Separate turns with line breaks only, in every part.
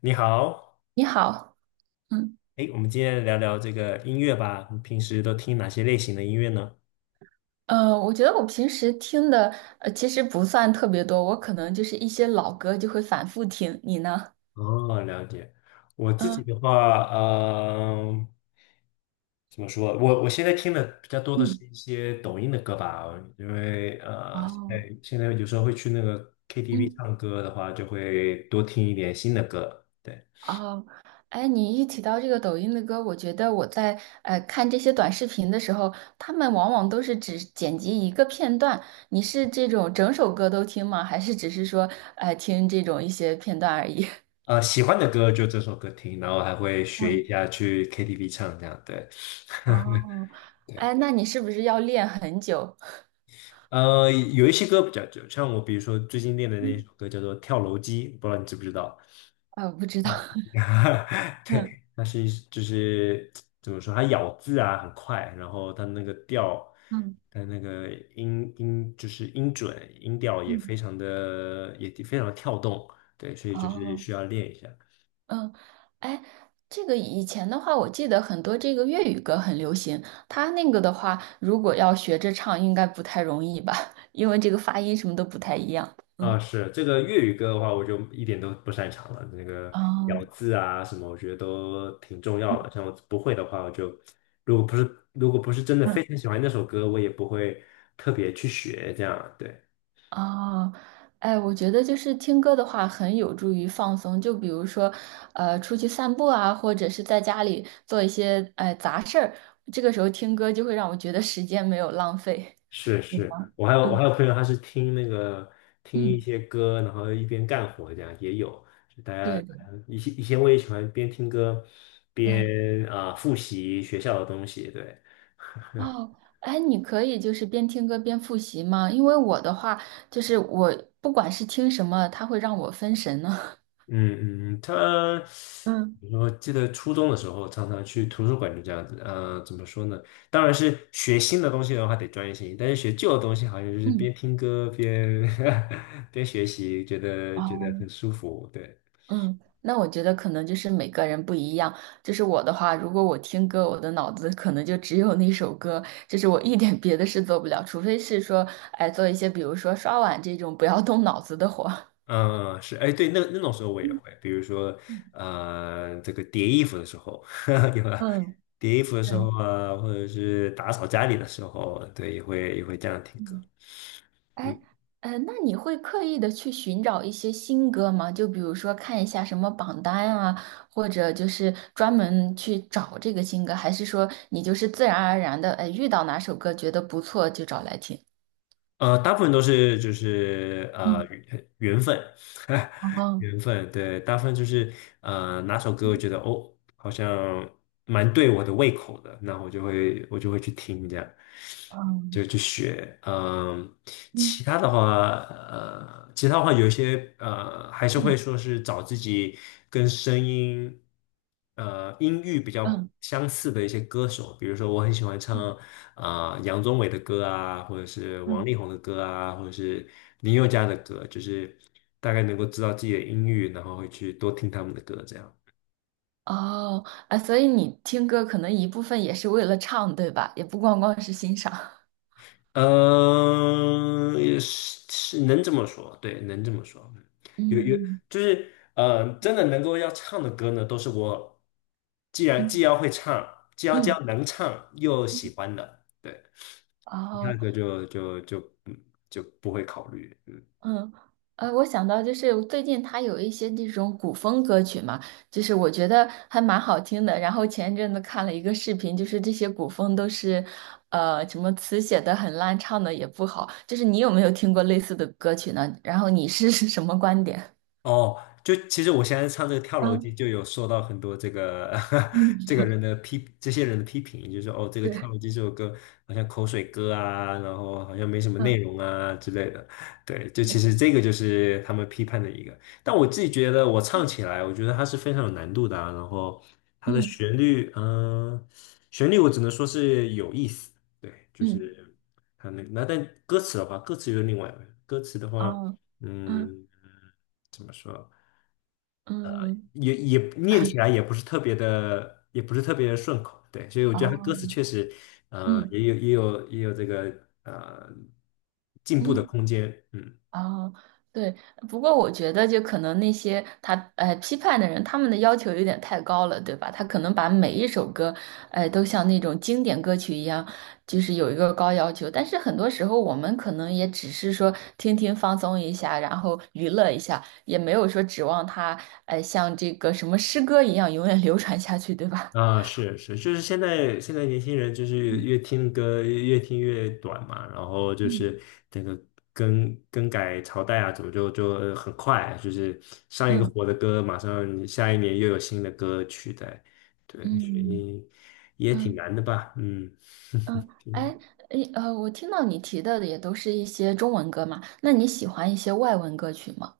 你好，
你好，嗯，
哎，我们今天聊聊这个音乐吧。你平时都听哪些类型的音乐呢？
我觉得我平时听的其实不算特别多，我可能就是一些老歌就会反复听。你呢？
哦，了解。我自己
嗯
的话，嗯，怎么说？我现在听的比较多的是
嗯，
一些抖音的歌吧，因为现
哦，
在现在有时候会去那个 KTV
嗯
唱歌的话，就会多听一点新的歌。对，
哦，哎，你一提到这个抖音的歌，我觉得我在看这些短视频的时候，他们往往都是只剪辑一个片段。你是这种整首歌都听吗？还是只是说听这种一些片段而已？
喜欢的歌就这首歌听，然后还会学
嗯
一下去 KTV 唱这样。对，
哦，哎，那你是不是要练很久？
有一些歌比较久，像我比如说最近练的那一首
嗯，
歌叫做《跳楼机》，不知道你知不知道？
不知道。
啊
嗯。
对，它是一就是怎么说，它咬字啊很快，然后它那个调，
嗯
它那个音就是音准音调也
嗯，
非常的也非常的跳动，对，所以就是
哦，
需要练一下。
嗯，哎，这个以前的话，我记得很多这个粤语歌很流行，它那个的话，如果要学着唱，应该不太容易吧，因为这个发音什么都不太一样。
啊，
嗯，
是这个粤语歌的话，我就一点都不擅长了。那个
哦，
咬字啊什么，我觉得都挺重要的。像我不会的话，我就如果不是真的
嗯，
非常喜欢那首歌，我也不会特别去学。这样，对，
哦，哎，我觉得就是听歌的话，很有助于放松。就比如说，出去散步啊，或者是在家里做一些杂事儿，这个时候听歌就会让我觉得时间没有浪费。
是
有
是。
吗？
我还有我
嗯
还有朋友，他是听那个听一
嗯，
些歌，然后一边干活，这样也有。就大家
对的，
以前我也喜欢边听歌
嗯。
边啊、复习学校的东西，对。
哦，哎，你可以就是边听歌边复习吗？因为我的话，就是我不管是听什么，它会让我分神呢。
嗯嗯，他，
嗯，
我记得初中的时候常常去图书馆，就这样子。怎么说呢？当然是学新的东西的话得专业性，但是学旧的东西好像就是
嗯，
边听歌边 边学习，觉得
哦，
很舒服。对，
嗯，那我觉得可能就是每个人不一样。就是我的话，如果我听歌，我的脑子可能就只有那首歌，就是我一点别的事做不了，除非是说，哎，做一些比如说刷碗这种不要动脑子的活儿。
嗯，是，哎，对，那那种时候我也会，比如说
嗯
这个叠衣服的时候，对吧？
嗯，
叠衣服的时
对。
候啊，或者是打扫家里的时候，对，也会这样听歌。嗯。
哎，那你会刻意的去寻找一些新歌吗？就比如说看一下什么榜单啊，或者就是专门去找这个新歌，还是说你就是自然而然的，哎，遇到哪首歌觉得不错就找来听？
大部分都是就是
嗯，
缘分，
哦，
缘分，对，大部分就是哪首歌我觉得哦好像蛮对我的胃口的，那我就会去听这样，就
嗯
去学，嗯、
嗯
其他的话，其他的话有一些，还是
嗯
会说是找自己跟声音，音域比较
嗯
相似的一些歌手，比如说我很喜欢唱
嗯
啊、杨宗纬的歌啊，或者是王
嗯，
力宏的歌啊，或者是林宥嘉的歌，就是大概能够知道自己的音域，然后会去多听他们的歌，这样。
哦，啊，所以你听歌可能一部分也是为了唱，对吧？也不光光是欣赏。
嗯，也是是能这么说，对，能这么说。嗯有
嗯
就是真的能够要唱的歌呢，都是我既然既
嗯
要会唱，既要既
嗯
要能唱又
嗯
喜欢的，对，其他
哦，
歌就嗯就不会考虑。嗯。
嗯，我想到就是最近他有一些这种古风歌曲嘛，就是我觉得还蛮好听的。然后前一阵子看了一个视频，就是这些古风都是，什么词写的很烂，唱的也不好。就是你有没有听过类似的歌曲呢？然后你是 是什么观点？
哦，就其实我现在唱这个跳楼机，
嗯
就有受到很多这个
嗯，
这个人的批，这些人的批评，就是说哦，这个跳
对，
楼机这首歌好像口水歌啊，然后好像没什么内
嗯
容啊之类的。对，就
对，
其实这个就是他们批判的一个。但我自己觉得我唱起来，我觉得它是非常有难度的啊。然后它的
嗯
旋律，嗯、旋律我只能说是有意思。对，就
嗯，
是它那但歌词的话，歌词又是另外一回事歌词的话，
哦，嗯
嗯。怎么说，
嗯，
也念起来也不是特别的，也不是特别的顺口，对，所以我觉得他歌词
哦，
确实，
嗯
也有这个进步的
嗯。
空间，嗯。
哦，对，不过我觉得就可能那些他批判的人，他们的要求有点太高了，对吧？他可能把每一首歌，都像那种经典歌曲一样，就是有一个高要求。但是很多时候，我们可能也只是说听听放松一下，然后娱乐一下，也没有说指望它，像这个什么诗歌一样永远 流传下去，对吧？
啊，是是，就是现在年轻人就是越
嗯
听歌越听越短嘛，然后就
嗯
是这个更改朝代啊，怎么很快，就是上一个
嗯
火的歌，马上下一年又有新的歌取代，对，所
嗯
以也挺
嗯。
难的吧，嗯，
嗯，
挺难
哎，诶，我听到你提到的也都是一些中文歌嘛，那你喜欢一些外文歌曲吗？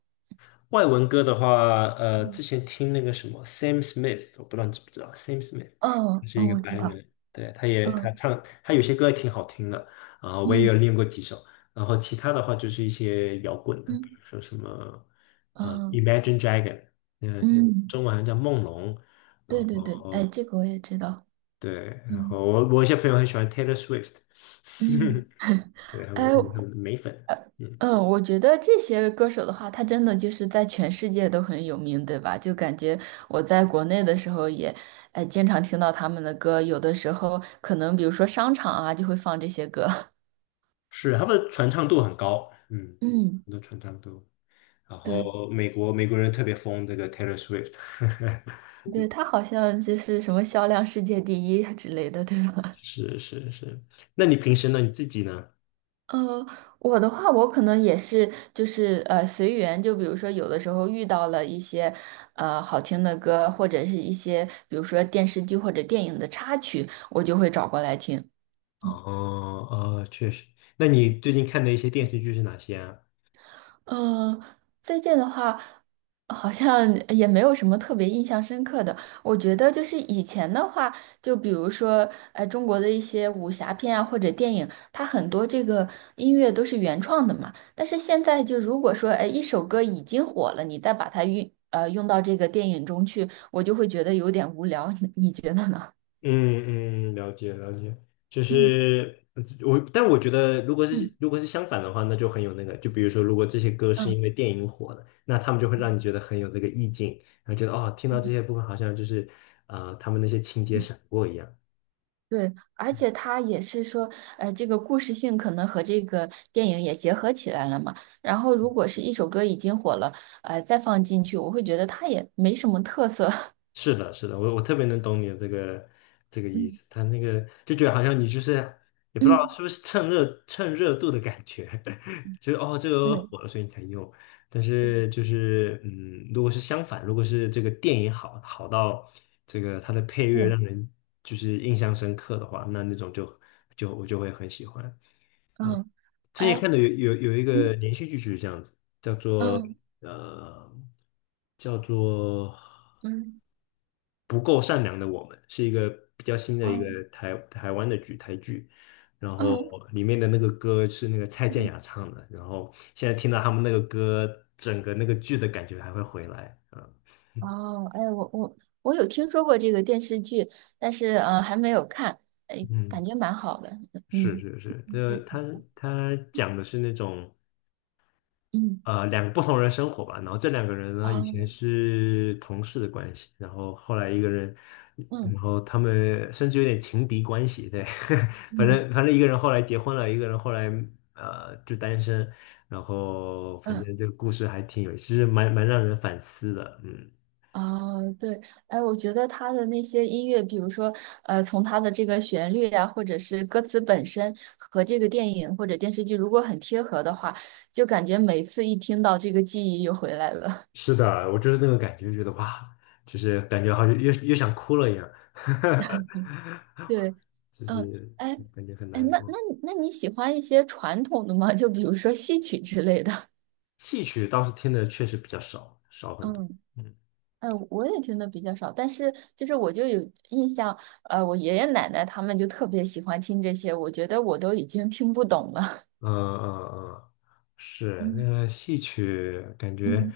外文歌的话，之
嗯，
前听那个什么 Sam Smith，我不知道你知不知道 Sam Smith，
嗯
他
哦，
是一
嗯，
个
我
白
知道，
人，对，他
嗯
唱他有些歌也挺好听的，啊，我也有
嗯
练过几首，然后其他的话就是一些摇滚的，比
嗯
如说什么，
嗯
Imagine Dragon，嗯、
嗯，
中文好像叫梦龙，然
对对对，哎，
后
这个我也知道，
对，然
嗯
后我一些朋友很喜欢 Taylor Swift，
嗯，
对，他
哎
们是他们的美粉，嗯，
嗯，我觉得这些歌手的话，他真的就是在全世界都很有名，对吧？就感觉我在国内的时候也，哎，经常听到他们的歌，有的时候可能比如说商场啊，就会放这些歌，
是他们的传唱度很高，嗯，
嗯，
很多传唱度。然
对，
后美国人特别疯这个 Taylor Swift，
对，他好像就是什么销量世界第一之类的，对 吧？
是是是。那你平时呢？你自己呢？
嗯，我的话，我可能也是，就是随缘。就比如说，有的时候遇到了一些好听的歌，或者是一些比如说电视剧或者电影的插曲，我就会找过来听。
哦哦，确实。那你最近看的一些电视剧是哪些啊？
嗯，最近的话，好像也没有什么特别印象深刻的。我觉得就是以前的话，就比如说，中国的一些武侠片啊，或者电影，它很多这个音乐都是原创的嘛。但是现在就如果说，哎，一首歌已经火了，你再把它用到这个电影中去，我就会觉得有点无聊。你觉得呢？
嗯嗯，了解了解，就
嗯
是我，但我觉得如果是
嗯
如果是相反的话，那就很有那个，就比如说，如果这些歌是
嗯
因为电影火的，那他们就会让你觉得很有这个意境，然后觉得哦，听到这
嗯。
些部分好像就是他们那些情节
嗯
闪过一样。
对，而且他也是说，这个故事性可能和这个电影也结合起来了嘛。然后，如果是一首歌已经火了，再放进去，我会觉得它也没什么特色。
是的，是的，我特别能懂你的这个意
嗯
思，他那个就觉得好像你就是也不知道
嗯
是不是趁热度的感觉，就是哦这个
嗯
火了所以你才用，但是就是嗯，如果是相反，如果是这个电影好到这个它的配
嗯
乐
嗯，
让人就是印象深刻的话，那那种就我就会很喜欢。
嗯
之前
哎，
看的有一个
嗯
连续剧就是这样子，叫做
嗯
呃叫做。
嗯
不够善良的我们》，是一个比较新的一个
哦
台湾的剧台剧，然后
嗯
里面的那个歌是那个蔡健
嗯
雅唱的，然后现在听到他们那个歌，整个那个剧的感觉还会回来，嗯
哦，哎，我有听说过这个电视剧，但是还没有看，哎，
嗯，
感觉蛮好的。
是
嗯
是是，
嗯
他
嗯
他讲的是那种。
嗯
两个不同人生活吧，然后这两个人呢以前
哦
是同事的关系，然后后来一个人，然
嗯
后他们甚至有点情敌关系，对，反
嗯
正反正一个人后来结婚了，一个人后来就单身，然后反
嗯。
正这个故事还挺有，其实蛮让人反思的，嗯，
哦，对，哎，我觉得他的那些音乐，比如说，从他的这个旋律呀、或者是歌词本身和这个电影或者电视剧如果很贴合的话，就感觉每次一听到这个记忆又回来了。
是的，我就是那个感觉，觉得哇，就是感觉好像又想哭了一样，
对，
就
嗯，
是
哎，
感觉很
哎，
难
那
过。
那那你喜欢一些传统的吗？就比如说戏曲之类的。
戏曲倒是听的确实比较少，少 很多。
嗯，
嗯
哎，我也听的比较少，但是就是我就有印象，我爷爷奶奶他们就特别喜欢听这些，我觉得我都已经听不懂了。
嗯嗯嗯，是那 个戏曲，感觉
嗯。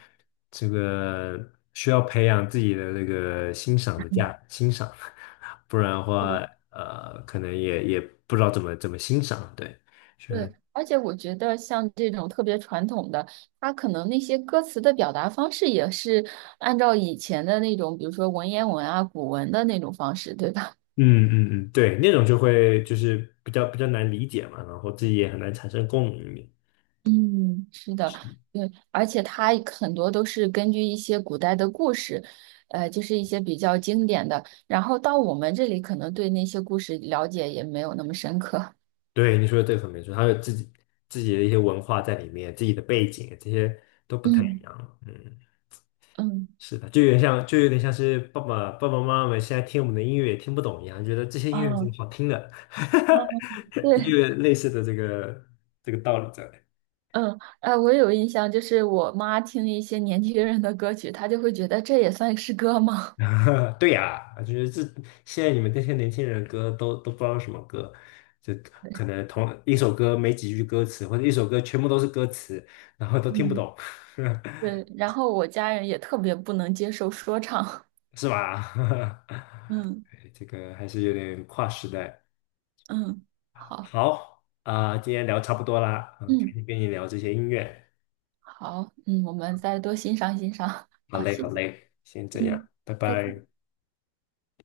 这个需要培养自己的那个
嗯
欣赏，不然的话，
对
可能也不知道怎么欣赏。对，是，
对，而且我觉得像这种特别传统的，它可能那些歌词的表达方式也是按照以前的那种，比如说文言文啊、古文的那种方式，对吧？
嗯嗯嗯，对，那种就会就是比较难理解嘛，然后自己也很难产生共鸣。
嗯，是的，对，而且它很多都是根据一些古代的故事，就是一些比较经典的，然后到我们这里可能对那些故事了解也没有那么深刻。
对，你说的这个很没错，他有自己的一些文化在里面，自己的背景这些都不太一
嗯
样。嗯，
嗯，
是的，就有点像是爸爸妈妈们现在听我们的音乐也听不懂一样，觉得这 些音乐怎么
哦
好听的，
哦，对
也有类似的这个道理在。
嗯，哎，我有印象，就是我妈听一些年轻人的歌曲，她就会觉得这也算是歌吗？
对呀，就是这现在你们这些年轻人的歌都不知道是什么歌，就
对，
可能同一首歌没几句歌词，或者一首歌全部都是歌词，然后都听不
嗯，
懂，
对，然后我家人也特别不能接受说唱。
是吧？
嗯
这个还是有点跨时代。
嗯，好，
好啊，今天聊差不多啦，嗯，赶
嗯
紧跟你聊这些音乐。
好，嗯，我们再多欣赏欣赏。
好
好，
嘞，
谢
好
谢。
嘞，先这样，
嗯，
拜
再见。
拜。